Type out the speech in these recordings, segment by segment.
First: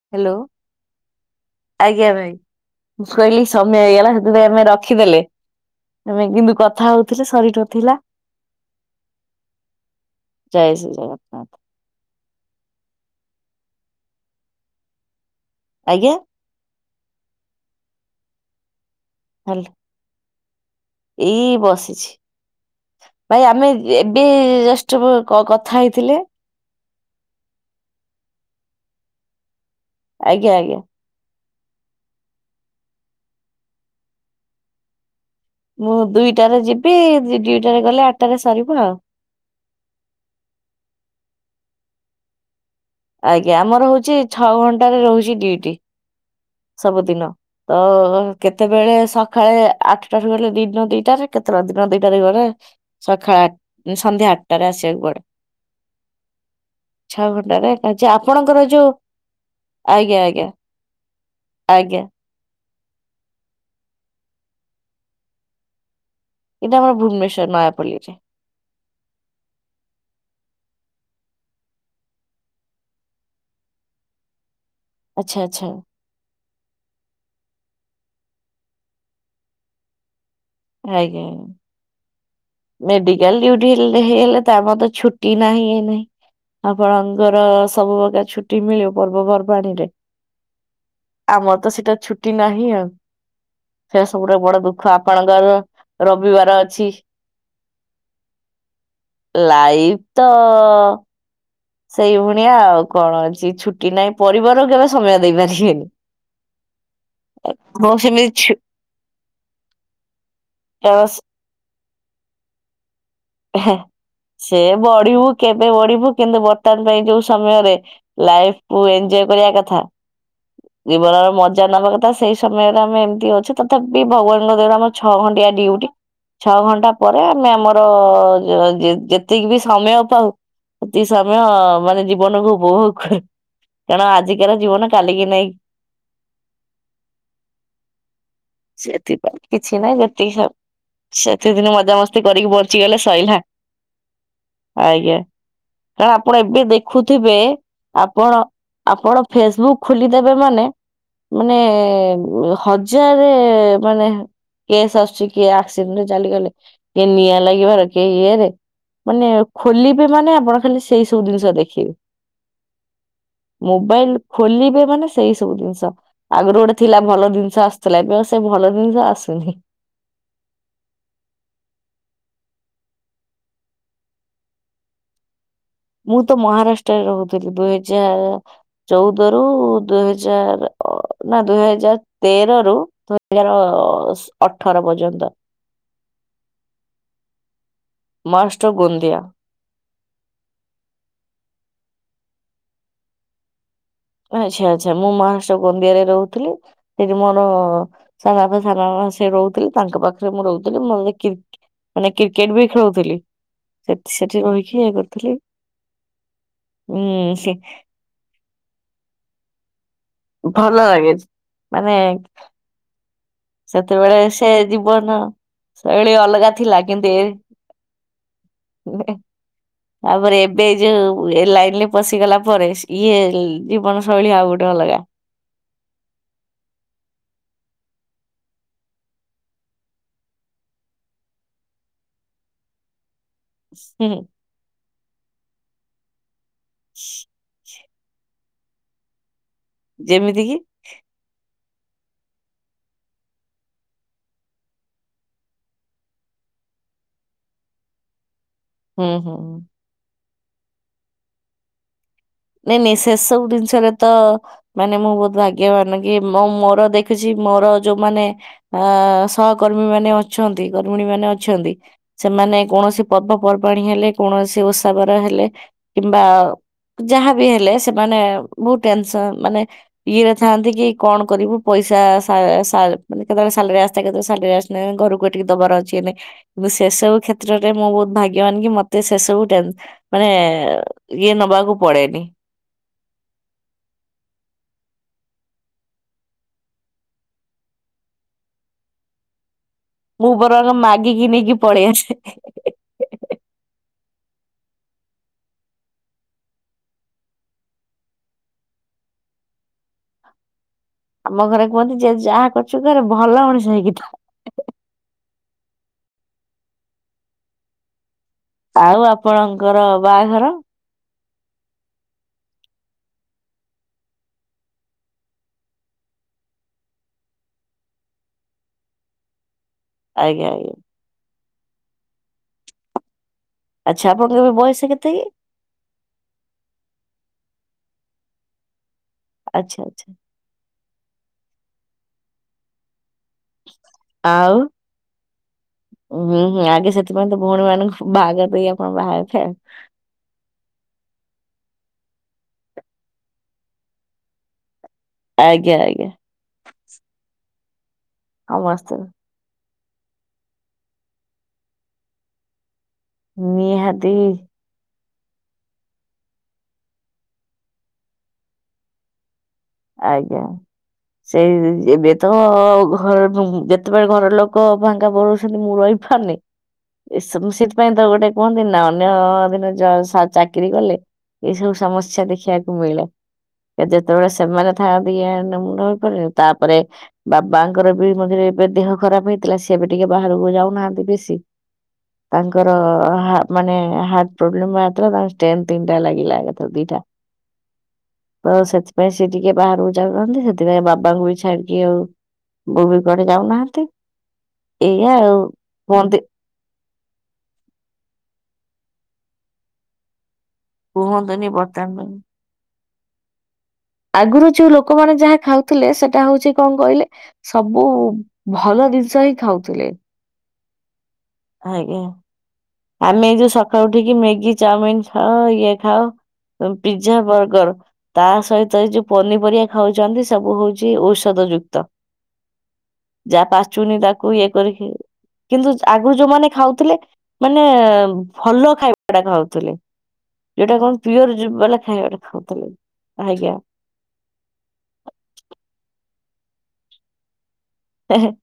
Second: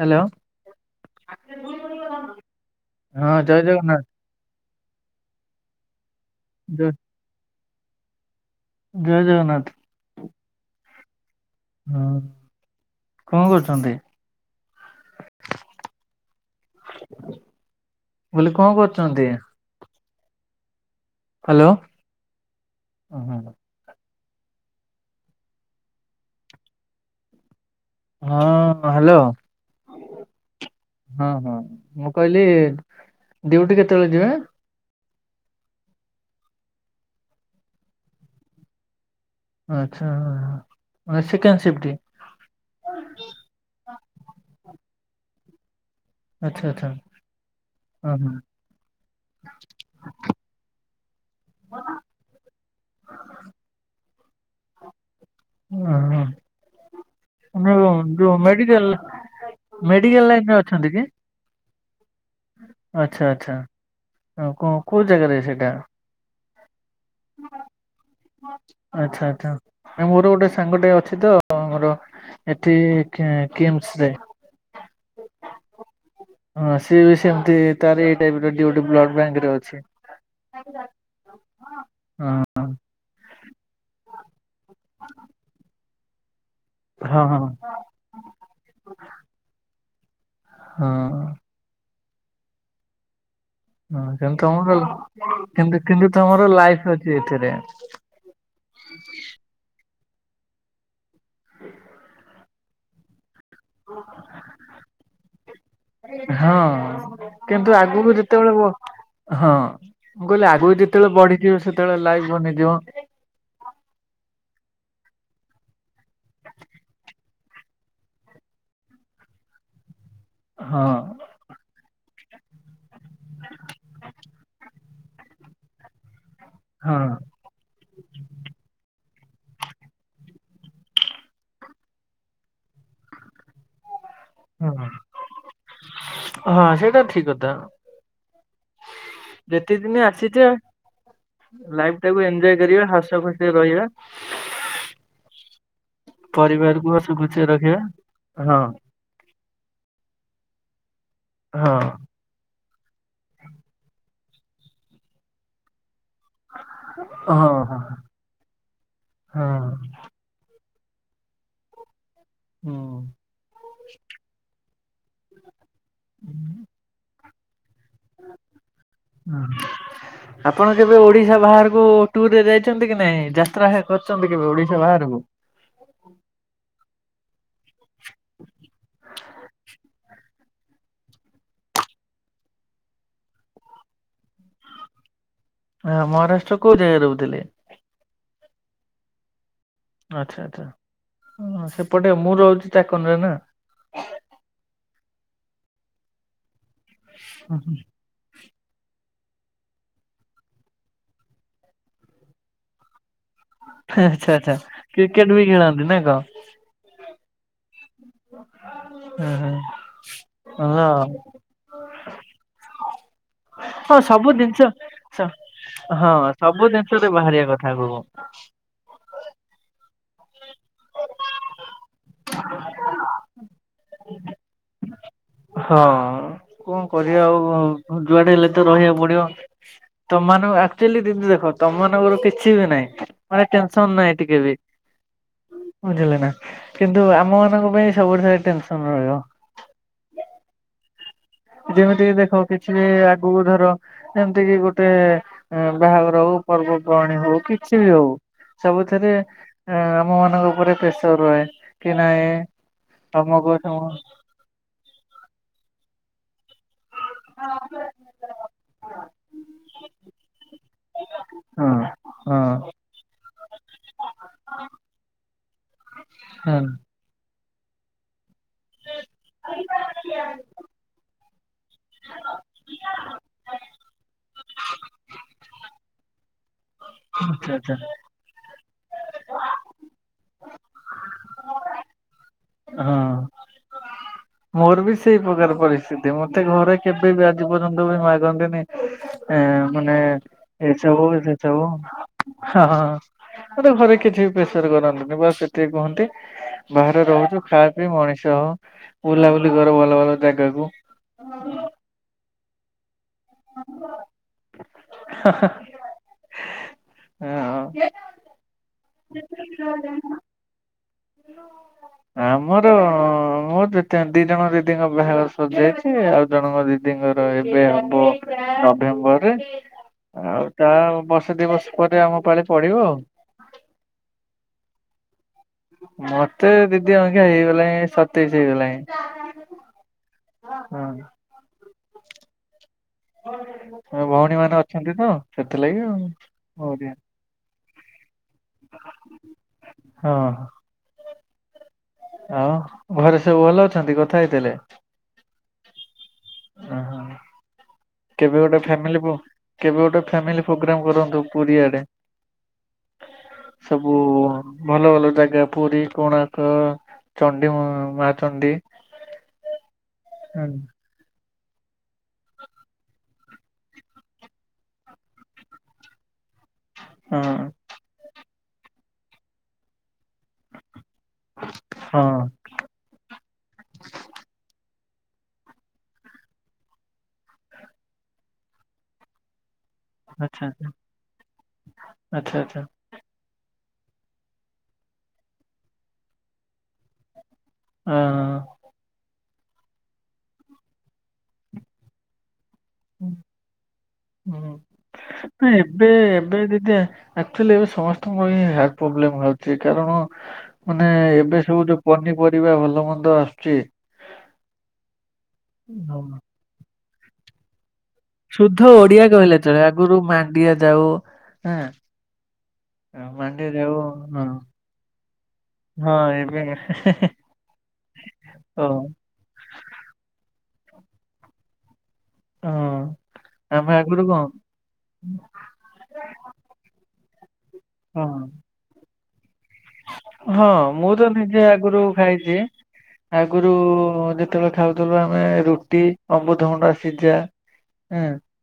Hello hello ଆଜ୍ଞା ଭାଇ ମୁଁ ହଁ କହିଲି ଜୟ ସମୟ ଜଗନ୍ନାଥ ହେଇଗଲା ତ ସେଥିପାଇଁ ଆମେ ରଖିଦେଲେ। ଆମେ କିନ୍ତୁ ଜୟ କଥା ହଉଥିଲେ ସରିନଥିଲା ଜୟଜଗନ୍ନାଥ। ଜୟ ଶ୍ରୀ ଜଗନ୍ନାଥ୍। ହଁ କଣ କରୁଚନ୍ତି? ଆଜ୍ଞା? ମୁଁ କଲ କଣ କରୁଚନ୍ତି? [unintelligible] ଏଇ ହ୍ୟାଲୋ ବସିଛି। ହଁ ଭାଇ ଆମେ ଏବେ ଜଷ୍ଟ କ-କଥା ହେଇଥିଲେ ହଁ ହାଲୋ ଆଜ୍ଞା ଆଜ୍ଞା। ହଁ ହଁ ମୁଁ କହିଲି ଡିଉଟି କେତେବେଳେ ଯିବେ? ମୁଁ ଦୁଇଟାରେ ଯିବି ଦିଇଟାରେ ଗଲେ ଆଠଟାରେ ସରିବ ଆଉ। ଆଚ୍ଛା ହଁ। ଆ ସେକେଣ୍ଡ ଶିପଟି। ଆଜ୍ଞା ଆମର ହଉଚି ଛଅ ଘଣ୍ଟାରେ ରହୁଚି ଡିଉଟି। ଆଚ୍ଛା ଆଚ୍ଛା ସବୁଦିନ। ତ ଓହୋ କେତେବେଳେ ସଖାଳେ ଆଠଟାରୁ ଗଲେ ଦିନ ଦିଟାରେ, କେତେଳେ ଦିନ ଦିଟାରେ ଗଲେ ସଖାଳ ଆଠ-ସନ୍ଧ୍ୟା ଆଠଟାରେ ଆସିଆକୁ ପଡେ। ଅଁ ହଁ। ଛଅ ଘଣ୍ଟାରେ ଯେ ଯୋ-ଯୋଉ ଆପଣଙ୍କର ମେଡିକାଲ୍ ଯୋଉ ଆଜ୍ଞା ମେଡିକାଲ୍ ଆଜ୍ଞା ଲାଇନରେ ଅଛନ୍ତି କି? ଆଜ୍ଞା। ଆଚ୍ଛା ଆଚ୍ଛା। ଅଁ କଁ କୋଉ ଜାଗାରେ ସେଟା? ଏଟା ଆମର ଭୁବନେଶ୍ୱର ନୟାପଲ୍ଲୀରେ। ଆଚ୍ଛା ଆଚ୍ଛା ନାଇଁ ମୋର ଗୋଟେ ସାଙ୍ଗଟେ ଅଛି ତ ଆମର ଏଠି କି-କିମ୍ସରେ। ଆଚ୍ଛା ଆଚ୍ଛା। ହଁ ସିଏ ବି ସେମିତି ତାର ଏଇ ଟାଇପ୍ ର ଡିୟୁଟି ବ୍ଲଡ ବ୍ୟାଙ୍କରେ ଅଛି। ଆଜ୍ଞା। ହଁ। ମେଡିକାଲ ଡଉଟି ହେଲେ ହେଇଗଲେ ତା ପରେ ତ ଛୁଟି ନାହିଁ ଇଏ ନାହିଁ। ହଁ ଆପଣଙ୍କର ହଁ ସବୁ ପ୍ରକାର ଛୁଟି ମିଳିବ ପର୍ବପର୍ବାଣିୀ ରେ ହଁ ଆମର ତ ସେଟା ଛୁଟି ନାହିଁ ଆଉ। ସେଟା ହୁଁ ସବୁଠୁ କିନ୍ତୁ ବଡ ତମର ଦୁଃଖ ଆପଣଙ୍କର କିନ୍ତୁ-କିନ୍ତୁ ତମର ଲାଇଫ ଅଛି ଏଥିରେ। ଲାଇଫ୍ ତ ସେଇ ଭଣିଆ ଆଉ କଣ ଅଛି ଛୁ କି ନାଇଁ ପରିବାର କେବେ ସମୟ ଦେଇପାରିବେନି। ହଁ। କିନ୍ତୁ ମୁଁ ଆଗୁକୁ ଯେତେବେଳେ ସେମିତି ବ ହଁ ମୁଁ କହିଲି ଆଗକୁ ଯେତେବେଳେ ବଢ଼ିଥିବ ସେ ସେତେଳେ ଲାଇଭ୍ ବନେଇଦିଉଁ। [unintelligible] ସେ ବଢ଼ି ବୁ କେବେ ବଢ଼ିବୁ କିନ୍ତୁ ବର୍ତ୍ତମାନ ପାଇଁ ଯୋଉ ସମୟରେ ଲାଇଫ୍ କୁୁ ଏଞ୍ଜୟ କରିବା କଥା। ହଁ। ଜୀବନର ମଜା ନବା କଥା ସେଇ ସମୟରେ ଆମେ ଏମତି ଅଛୁ ତଥାପି ଭଗବାନଙ୍କ ଦୟାରେ ଆମ ଛଅ ଘଣ୍ଟିଆ ଡିଉଟି ଛଅ ଘଣ୍ଟା ହଁ ପରେ ଆମେ ଆମର ଯ ଯ ଜେଦ୍ ଯେତିକି ବି ସମୟ ପାଉ ଏତିକି ସମୟ ମାନେ ଜୀବନକୁ ବହୁତ କାରଣ ଆଜି ମାନେ ହଁ ଜୀବନ କାଲିକି ନାହିଁ। ହଁ ସେଇଟା ଠିକ୍ କଥା ସେଥିପାଇଁ ଯେତେ କିଛି ନାହିଁ ଦିନି ଯେତିକି ସ ଆସିଛେ ସେତିକିଦିନ ମଜାାମସ୍ତି କରିକି ବଞ୍ଚିଗଲେ ସ ସବୁ ସିଏ ରହିବା। ଆଜ୍ଞା କାରଣ ଆପଣ ଏବେ ପରିବାରକୁ ହସ ଦେଖୁଥିବେ ଖୁସିରେ ରଖିବା ଆପଣ ହଁ ଆପଣ ଫେସବୁକ୍ ଖୋଲିଦବ ମାନେ ମାନେ ହଁ ହଜା ଜାରେ ମାନେ କେସ୍ ଆସୁଛି। କିଏ ଆକ୍ସିଡେଣ୍ଟରେ ଚାଲିଗଲେ କିଏ ନିଆଁ ହଁ ହଁ ଲାଗିବାର। କେ ଇଏରେ ମାନେ ହଁ ଖୋଲିବେ ମାନେ ଆପଣ ଖାଲି ସେଇ ସବୁ ଜିନିଷ ଦେଖିବେ। ହୁଁ। ମୋବାଇଲ୍ ଖୋଲିବେ ମାନେ ସେଇ ସବୁ ଜିନିଷ ଆଗରୁ ଗୋଟେ ଥିଲା ଭଲ ଜିନିଷ ଆସୁ ଥିଲା ଏବେ ଆଉ ସେ ଭଲ ଜିନିଷ ହଁ। ଆସୁନି। ଆପଣ କେବେ ଓଡ଼ିଶା ବାହାରକୁ ଟୁୁର୍ ରେ ଯାଇଛନ୍ତି କି ନାଇଁ ଯାତ୍ରା କରିଛନ୍ତି କେବେ ଓଡ଼ିଶା ବାହାରକୁ? ମୁଁ ତ ମହାରାଷ୍ଟ୍ରରେ ରହୁଥିଲି ଦୁଇ ହଜାର ଚଉଦ ରୁ ଦୁଇ ହଜାର ଅ ନାଁ ଦୁଇ ହଜାର ତେର ରୁ [unintelligible] ଅଠର ପର୍ଯ୍ୟନ୍ତ। ହଁ ମହାରାଷ୍ଟ୍ର କୋଉ ଜାଗାରେ ରହୁଥିଲେ। [unintelligible] ଆଚ୍ଛା ଆଚ୍ଛା ହୁଁ ସେପଟେ ମୁଁ ରହୁଛି ଚାକନରେ ନା। ଓ ଆଚ୍ଛା ଆଚ୍ଛା ମୁଁ ମହାରାଷ୍ଟ୍ର ଗୋନ୍ଦିଆ ରେ ରହୁଥିଲି ସେଠି ମୋର ସାନ ବାପା ସାନ ଦାଦା ସେ ରହୁଥିଲେ ତାଙ୍କ ପାଖରେ ମୁଁ ରହୁଥିଲି [unintelligible] ମାନେ କ୍ରିକେଟ୍ ବି ଖେଳୁ ଥିଲି ସେ ଆଚ୍ଛା ସେଠି ଆଚ୍ଛା। ରହିକି ଖେଳ କ୍ରିକେଟ କରୁଥିଲି। ବି ଖେଳନ୍ତି ନା କଣ ହୁଁ ସେ ହଁ ହଁ। ଭଲ ଲାଗେଛି ମାନେ ତ ସେତେବେଳେ ସବୁ ସେ ଜିନିଷ ଜୀବନ ସ ଶୈଳୀ ହଁ ଅଲଗା ସବୁ ଜିନିଷରେ ବାହାରିିବା କଥା କୁହ। [unintelligible] ଆପରେ ଏବେ ଏଇ ଜଉ ଏ ଲାଇନ୍ ରେ ବସିଗଲା ପରେ ସ ଇଏ ଜିବନ ଶୈଳୀ ଆଉ ଗୋଟେ ଅଲଗା। ହଁ କଣ କରିବା ଆଉ ଯୁଆଡ଼େ ହେଲେ ତ ରହିବାକୁ ପଡ଼ିବ। ତମମାନଙ୍କ ଆକ୍ଚୂଆଲି ଦିଦି ଦେଖ ତମମାନଙ୍କର କିଛି ବି ନାଇଁ ମାନେ ଟେନସନ୍ ନାହିଁ ହୁଁ ଟିକେ ବି। ବୁଝିଲେ ନା କିନ୍ତୁ ଆମ ମାନଙ୍କ ପାଇଁ ସବୁଥିରେ ଟେନସନ୍ ରହିବ। ଯେମିତି କି? ଯେମିତି କି ଦେଖ କିଛି ଆଗକୁ ଧର ଏମିତି କିି ଗୋଟେ ବାହାଘର ହଉ ପର୍ବପର୍ବାଣି ହଉ କିଛି ବି ହଉ। ହୁଁ ସବୁଥିରେ ହୁଁ। ହୁଁ। ଆମ ମାନଙ୍କ ଉପରେ ପ୍ରେସର ରହେ କି ନାହିଁ। ନାଇଁ ମେସେ ସେ ସବୁ ଜିନିଷରେ ତ ମାନେ ମୁଁ ବହୁତ ଭାଗ୍ୟବାନ କି ମୋ ମୋର ଦେଖ ଦେଖିଛି ମୋର ଯୋଉମାନେ ଅ ସହକର୍ମୀ ମାନେ ଅଛନ୍ତି ଗର୍ମଣୀ ମାନେ ଅଛନ୍ତି। ହଁ ସେମାନେ କୌଣସି ପର୍ବପର୍ବାଣୀ ହେଲେ କୌଣସି ଓଷାବାର ହେଲେ କିମ୍ବା ହଁ ଯାହାବି ହେଲେ ସେମାନେ ବହୁତ ଟେନସନ ମାନେ ଇଏ ଥାନ୍ତି କି କଣ କରିବୁ ପଇସା ସା ସା ମାନେ କେତେ ବେଳେ ସାଲାରୀ ଆସେ କେତେ ସାଲାରୀ ଆସିଲାଣି ଘରକୁ ଏଠିକି ଦବାର ଅଛି ଏବେ। ମୁ ସେ ସବୁ ଆଚ୍ଛା କ୍ଷେତ୍ରରେ ଆଚ୍ଛା ମୁ ବହୁତ ଭାଗ୍ୟବାନ କି ମତ ତେ ସେ ସେସବୁ ଟେନ ମାନେ ଇଏ ନବାକୁ ପଡେନି। ହଁ। ମୋର ବି ସେଇ ପ୍ରକାର ପରିସ୍ଥିତି ମତେ ଘରେ କେବେ ବି ଆଜି ପର୍ଯ୍ୟନ୍ତ ବି ମାଗନ୍ତିନି। ଏ ମାନେ ମୁଁ ବରଂ ଏସବୁ ମାଗିକି ସେ ନେଇକି ସବୁ। ପଳେଇ ଆସେ। ହଁ ମତେ ଘରେ କିଛି ବି ପ୍ରେସର କରନ୍ତିନି ବା ସେତିିକି କୁହନ୍ତି। ବାହାରେ ରହୁଛୁ ଖାଇବା ପିଇ ମଣିଷ ହୋ ବୁଲାବୁଲି କର ଭଲ ଭଲ ଜାଗାକୁ। ଆମ ଘରେ କୁହନ୍ତି ଯେ ଯାହା କରୁଛୁ କର ଭଲ ମଣିଷ ହେଇକି ଥାଆ। ହା ହା। ହଁ। ଆଉ ଆପଣଙ୍କର ବାହାଘର। ଇଲ ବୋଉ ଗଲାଣି। ଆମର ମୋର ସେକେଣ୍ଡ ଦି ଜଣ ଦିଦିଙ୍କ ବାହାଘର ସରିଯାଇଛି ଆଉ ଜଣଙ୍କ ଦିଦିଙ୍କର ଏବେ ହବ। ନଭେମ୍ବରରେ ଆଜ୍ଞା ଆଉ ତା ଆଜ୍ଞା ବର୍ଷେ ଦି ବର୍ଷ ପରେ ଆମ ପାଳି ପଡିବ ଆଉ। ଆଚ୍ଛା ଆପଣଙ୍କ ର ବୟସ କେତେ କି। ମତେ ଦିଦି ଅବିକା ହେଇଗଲାଣି ସତେଇଶ ହେଇଗଲାଣି। ଆଚ୍ଛା ଆଚ୍ଛା। ହଁ। ହଁ। ଭଉଣୀ ଆଉ ମାନେ ଅଛନ୍ତି ତ ସେଥିଲାଗି ଆଉ ହୁଁ ହୁଁ ଆଗେ ହଉ ସେଥିପାଇଁ ତ ଭଉଣୀ ମାନଙ୍କୁ ବାହା କରିଦେଇକି ଆପ୍ ମୋ ବାହାରେ ଥାଏ। ହଁ। ଆଉ ଘରେ ସବୁ ଭଲ ଅଛନ୍ତି କଥା ହେଇଥିଲେ। ଆଜ୍ଞା ଆଜ୍ଞା। ଓହୋ କେବେ ଗୋଟେ ସମସ୍ତେ ଫାମିଲ ପୋ କେବେ ଗୋଟେ ଫାମିଲ ପ୍ରୋଗ୍ରାମ କରନ୍ତୁ ପୁରୀଆଡେ। ସବୁ ନିହାତି ଭଲ ଭଲ ଜାଗା ପୁରୀ କୋଣାର୍କ ଚଣ୍ଡୀ ମା ଚଣ୍ଡୀ। ହ। [unintelligible] ଆଜ୍ଞା। ସେଇ ଏବେ ତ ଘର ଯେତେବେଳେ ଘର ଲୋକ ଫାଙ୍କା ପଳୋଉଛନ୍ତି ମୁଁ ରହିପାରୁନି। ଏସବୁ ହଁ ସେଥିପାଇଁ ତ ଗୋଟେ କୁହନ୍ତିନି ନା ଅନ୍ୟ ଦିନେ ଚାକିରି କଲେ। ଏଇ ସବୁ ହଁ ସମସ୍ୟା ଦେଖିବାକୁ ମିଳିଲା ଯେତେବେଳେ ସେମାନେ ଥାନ୍ତି କିଆ ମୁଣ୍ଡପରେ ତାପରେ ବାବାଙ୍କର ବି ମଝିରେ ଏବେ ଦେହ ଖରାପ ହେଇ ଥିଲା ସିଏ ଏବେ ଟିକେ ଆଚ୍ଛା ବାହାରକୁ ଯାଉନାହାନ୍ତି ଯେ ବେଶୀ ଆଚ୍ଛା ଆଚ୍ଛା ଆଚ୍ଛା ତାଙ୍କର ହା ମାନେ ହାର୍ଟ ପ୍ରୋବ୍ଲେମ ବାହାରିଥିଲା ତାଙ୍କର ଷ୍ଟେନ ତିନିଟା ଲାଗିଲା ଏକାଥରେ ଦିଟା। ହଁ। ତ ସେଥିପାଇଁ ସେ ଟିକେ ବାହାରକୁ ଯାଉନାହାନ୍ତି ସେଥିପାଇଁ ବାବାଙ୍କୁ ବି ଛାଡିକି ଆଉ ଵବୁ କୁଆଡେ଼ ଯାଉନାହାନ୍ତି ଏଇଆ ଆଉ କୁହନ୍ତୀ [unintelligible] ଅକ୍ଚୁଲି ଏବେ ସମସ୍ତଙ୍କର ହିଁ ଏହା ପ୍ରୋବ୍ଲେମ୍ ହଉଛି କାରଣ ମାନେ ଏବେ କୁହନ୍ତୁନି ସବୁ ଯୋଉ ବର୍ତ୍ତମାନ ପନିପରିବା ଭଲ ମନ୍ଦ ଆସୁଛି। ଆଗୁରୁ ଯୋଉ ଲୋକମାନେେ ଯାହା ଖାଉଥିଲେ ହଁ ସେଟା ହଉଛି କଣ କହିଲେ ସବୁ ସୁଦ୍ଧ ଭଲ ଓଡ଼ିଆ ଜିନିଷ ହିଁ କହିଲେ ଚଳେ ଖାଉଥିଲେ। ଆଗରୁ ମାଣ୍ଡିଆ ଯାଉ ହଁ ଆଜ୍ଞା ଆମେ ଏଇ ମାଣ୍ଡିଆ ଯୋଉ ଯାଉ ସକାଳୁ ଉଠିକି ହଁ ମ୍ୟାଗି ଚାଉମିିନ୍ ଖାଅ ଇଏ ହଁ ଖାଅ ଏବେ ସବୁ ପିଜ୍ଜା ବର୍ଗର ତା ଓ ସହିତ ଏଇ ଯୋଉ ପନିପରିବା ଖାଉଛନ୍ତି ସବୁ ହଉଛି ଔଷଧ ଯୁକ୍ତ। ହଁ ଯାହା ଆମେ ପାଚୁନି ଆଗରୁ କଣ ତାକୁ ଇଏ କରିକି କିନ୍ତୁ ଜ ଆ ଗରୁ ଯୋଉମାନେ ଖାଉଥିଲେ ମାନେ ହଁ ଭଲ ଖାଇବା ଟା ଖାଉଥିଲେ। ହଁ ଯୋଉଟା ମୁଁ କଣ ତ ନିଜେ ପିଓର ବାଲା ଆଗରୁ ଖାଇବା ଟା ଖାଇଛି ଖାଉଥିଲେ। ଆଜ୍ଞା ଆଗରୁ ଯେ ଯେତେବେ ଖାଉଥିଲୁ ଆମେ ରୁଟି ଅମବୁତଭୁଣ୍ଡା ସିଝା। ହଁ [unintelligible]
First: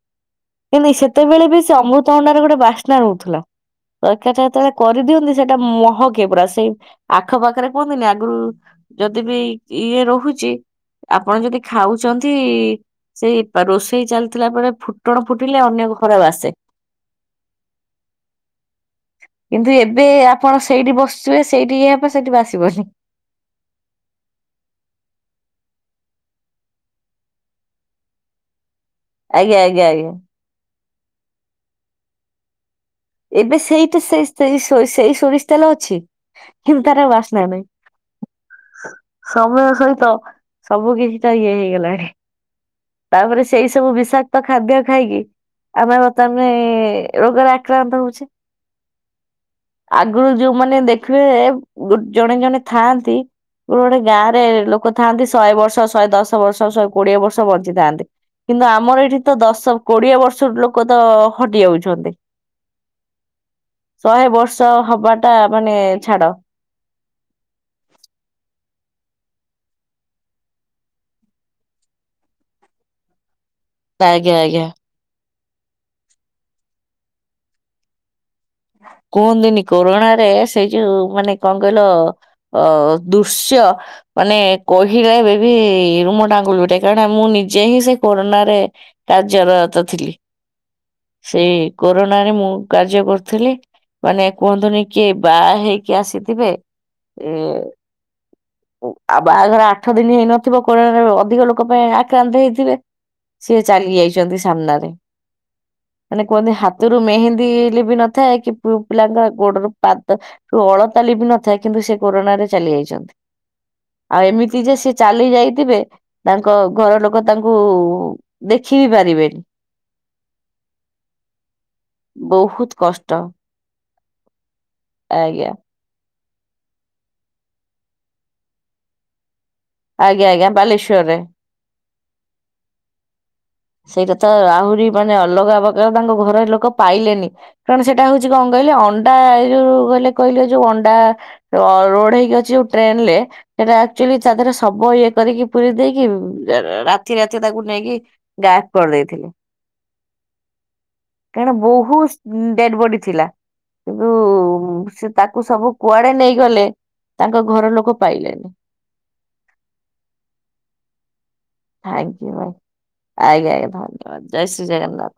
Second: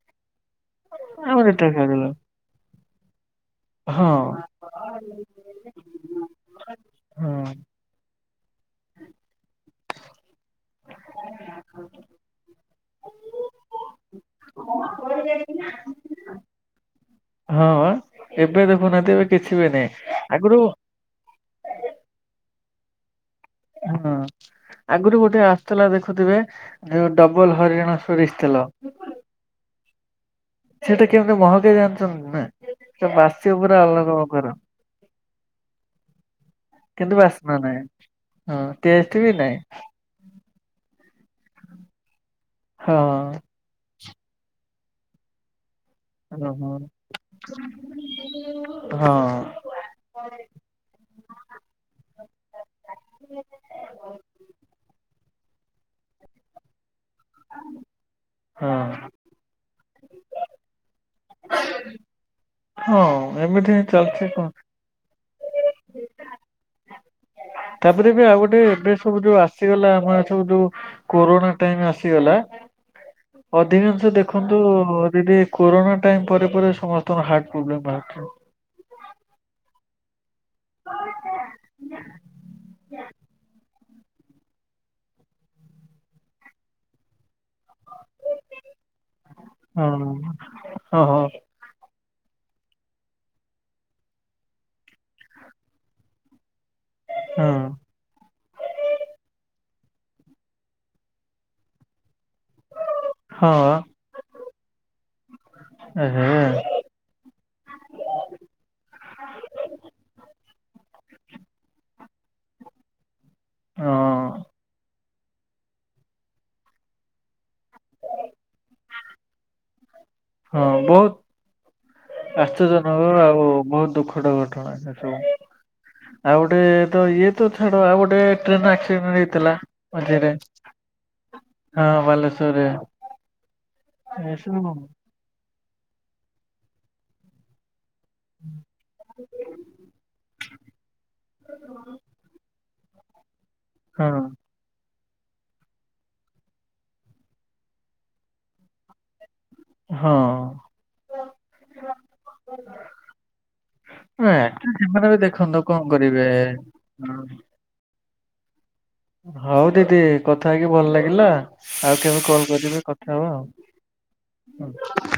ଏ ନାଇଁ ଆମେ ସେତେବେଳେ ବି ଯେତେବେଳେ ସେ ଖାଉଥିଲୁ ଅମୃତ ଭଣ୍ଡାର ଗୋଟେ ବାସ୍ନା ରହୁଥିଲା। ହଁ [unintelligible] କରିଦିଅନ୍ତି ସେଇଟା ମହକେ ପୁରା ସେଇ ହଁ ଆଖପାଖରେ କୁହନ୍ତିନି ଆଗୁରୁ ଯଦି ବି ଇଏ ରହୁଛି ଆପଣ ଯଦି ଖାଉଛନ୍ତି ସେଇ ରୋଷେଇ ଚାଲି ଥିଲା ପରେ ଫୁଟଣ ଫୁଟିଲେ ଅନ୍ୟ ଘରେ ବାସେ। ହଁ ଆଁ? କିନ୍ତୁ ଏବେ ଆଗରୁ ଆପଣ ସେଇଠି ବଶୁଥିବେ ସେଇଠି ଇଏ ହବ ସେଇଠି ବାସିବନି। ହଁ। ଆଗରୁ ଗୋଟେ ଆଶୁଥିଲା ଦେଖୁଥିବେ ଯୋଉ ଡବଲ ହରିଣ ସୋରିଷ ତେଲ? ଆଜ୍ଞା ଆଜ୍ଞା ଆଞ ସେଇଟା କେମିତି ମହାକେଇ ଜାଣିଛନ୍ତି ନା? ସେ ବାସିବ ଏବେ ପୁରା ସେଇ ତ ଅଲଗା ସେଇ ପ୍ରକାର ସେଇ ସୋରି ସେଇ ସୋରିଷ ତେଲ ଅଛି। କିନ୍ତୁ ତାର ଆଉ ବାସ୍ନା ହଁ ନାହିଁ ଟେଷ୍ଟ ବି ନାହିଁ ସମୟ ସହିତ ସବୁ କିଛି ଟା ଇଏ ହେଇଗଲାଣି। ହଁ ତାପରେ ସେଇ ସବୁ ବିଷାକ୍ତ ଖାଦ୍ୟ ଖାଇକି ଆମର ତମେ ଓହୋ ରୋଗରେ ଆକ୍ରାନ୍ତ ହଉଛି। ହଁ। ଆଗରୁ ଯୋଉମାନେ ଦେଖିବେ ଜଣେ ଜଣେ ଥାଆନ୍ତି। ଯୋଉ ଗୋଟେ ଗାଁ ରେ ଲୋକ ଥାଆନ୍ତି ଶହେ ବର୍ଷ ଶହେ ଦଶ ବର୍ଷ ଶହେ କୋଡ଼ିଏ ବ ର୍ଷ ବଞ୍ଚିଥାନ୍ତି କିନ୍ତୁ ଆମର ହଁ ଏଇଠି ତ ଦଶ କୋଡ଼ିଏ ବର୍ଷରୁ ଲୋକ ତ [unintelligible] ଯାଉଛନ୍ତି ହଁ ଏମିତି ହିଁ ଶହେ ଚାଲିଛି କଣ ବର୍ଷ ହବା ଟା ମାନେ ଛାଡ଼। ତାପରେ ବି ଆଉ ଗୋଟେ ଏବେ ସବୁ ଯୋଉ ଆସିଗଲା ହଁ ସବୁ ଯୋଉ କୋରୋଣା ଟାଇମ୍ ଆସିଗଲା ଅଧିକାଂଶ ଆଜ୍ଞା ଦେଖନ୍ତୁ ଆଜ୍ଞା। ଦିଦି କୋରୋଣା ଟାଇମ୍ ପରେ ପରେ ସମସ୍ତଙ୍କ ହାର୍ଟ ପ୍ରୋବ୍ଲେମ୍ ବାହାରୁଛି। କୁହନ୍ତିନି କୋରୋଣାରେ ସେଇ ଯୋଉ ମାନେ କଣ କହିଲ? ଅ ଦୃଶ୍ୟ ମାନେ କହିଲେ ଏବେ ବି ରୁମ ଟାଙ୍ଗୁରି ଉଠେ କାରଣା ମୁଁ ନିଜେ ହିଁ ସେ କରୋନାରେ କାର୍ଯ୍ୟରତ ହଁ ଥିଲି ହଁ ସେ କୋରୋନା ରେ ମୁଁ କାର୍ଯ୍ୟ କର ଥିଲି ମାନେ କୁହନ୍ତୁନି କିଏ ବାହା ହେଇକି ଆସିଥିବେ ଏ ହଁ ଉ ଆ ବାହାଘର ଆଠ ଦିନି ହେଇନଥିବ କୋରୋନାରେ ଅଧିକ ଲୋକ ପାଇଁ ଆକ୍ରାନ୍ତ ହେଇଥିବେ। ହଁ ସିଏ ଚାଲି ଯାଇଛନ୍ତି ସାମ୍ନାରେ ମାନେ ହଁ କୁହନ୍ତି ଏ ହାତ ରୁ ମେହେନ୍ଦୀ ଲିଭି ନଥାଏ କି ପିଲାଙ୍କ ଗୋଡରୁ ପାଦ ଅଳତା ଲିଭି ନଥାଏ କିନ୍ତୁ ସେ କୋରନା ରେ ଚାଲି ଯାଇଛନ୍ତି। ହଁ। ଆଉ ଏମିତି ଯେ ସେଚାଲି ଯାଇଥିବେ ତାଙ୍କ ଘର ଲୋକ ତାଙ୍କୁ ଦେଖିବି ପାରିବେନି। ହଁ ବହୁତ ଆଶ୍ଚଯ୍ୟ ବହୁତ କଷ୍ଟ ଜନକ ଆଉ ବହୁତ୍ ଦୁଃଖଦ ଘଟଣା ଏ ସବୁ। ଆଜ୍ଞା ଆଉ ଗୋଟେ ତ ଇଏ ତ ଛାଡ ଆଉ ଗୋଟେ ଟ୍ରେନ ଆକ୍ସିଡେଣ୍ଟ ହେଇଥିଲା। ଆଜ୍ଞା ମଝିରେ ଆଜ୍ଞା ବାଲେଶ୍ଵରରେ। ହଁ ବାଲେଶ୍ଵରରେ। ସେଇଟା ତ ଏସବୁ ଆହୁରି ମାନେ ଅଲଗା ପ୍ରକାର ତାଙ୍କ ଘର ଲୋକ ପାଇଲେନି କାରଣ ସେ ଏଟା ହଉଛି କଣ କହିଲେ ଅଣ୍ଡା ଏଇ ଯୋଉ କହିଲେ କହିଲେ ଯୋଉ ଅଣ୍ଡା ଲୋଡ ହେଇକି ଅଛି ଯୋଉ ଟ୍ରେନେରେ ସେଟା ହଁ ଆକ୍ଚୁଲି ତାତିରେ ସବୁ ଇଏ କରିକି ପୁରେଇ ଦେଇକି ରାତି ରାତି ତାକୁ ନେଇକି ଗ୍ୟାପ କରିଦେଇଥିବ। ହଁ। କାରଣ ବହୁତୁ ଡେଡ୍‌ ବଡି ଥିଲା। କିନ୍ତୁ ଆକ୍ଚୁଆଲି ସେମାନେ ସେ ବି ତାକୁ ଦେଖନ୍ତୁ ସବୁ କଣ କୁଆଡେ କରିବେ। ନେଇଗଲେ ହଁ ତାଙ୍କ ଘର ଲୋକ ପାଇଲେନି। ହଉ ଦିଦି କଥା ହେଇକି ଭଲ ଲାଗିଲା। ଆଉ ଥ୍ୟାଙ୍କ କେବେ ୟୁ କଲ ଭାଇ କରିବେ କଥା ହବା ଆଜ୍ଞା ଆଜ୍ଞା ଧନ୍ୟବାଦ ଜୟ ଶ୍ରୀ ଆଉ। ଜଗନ୍ନାଥ।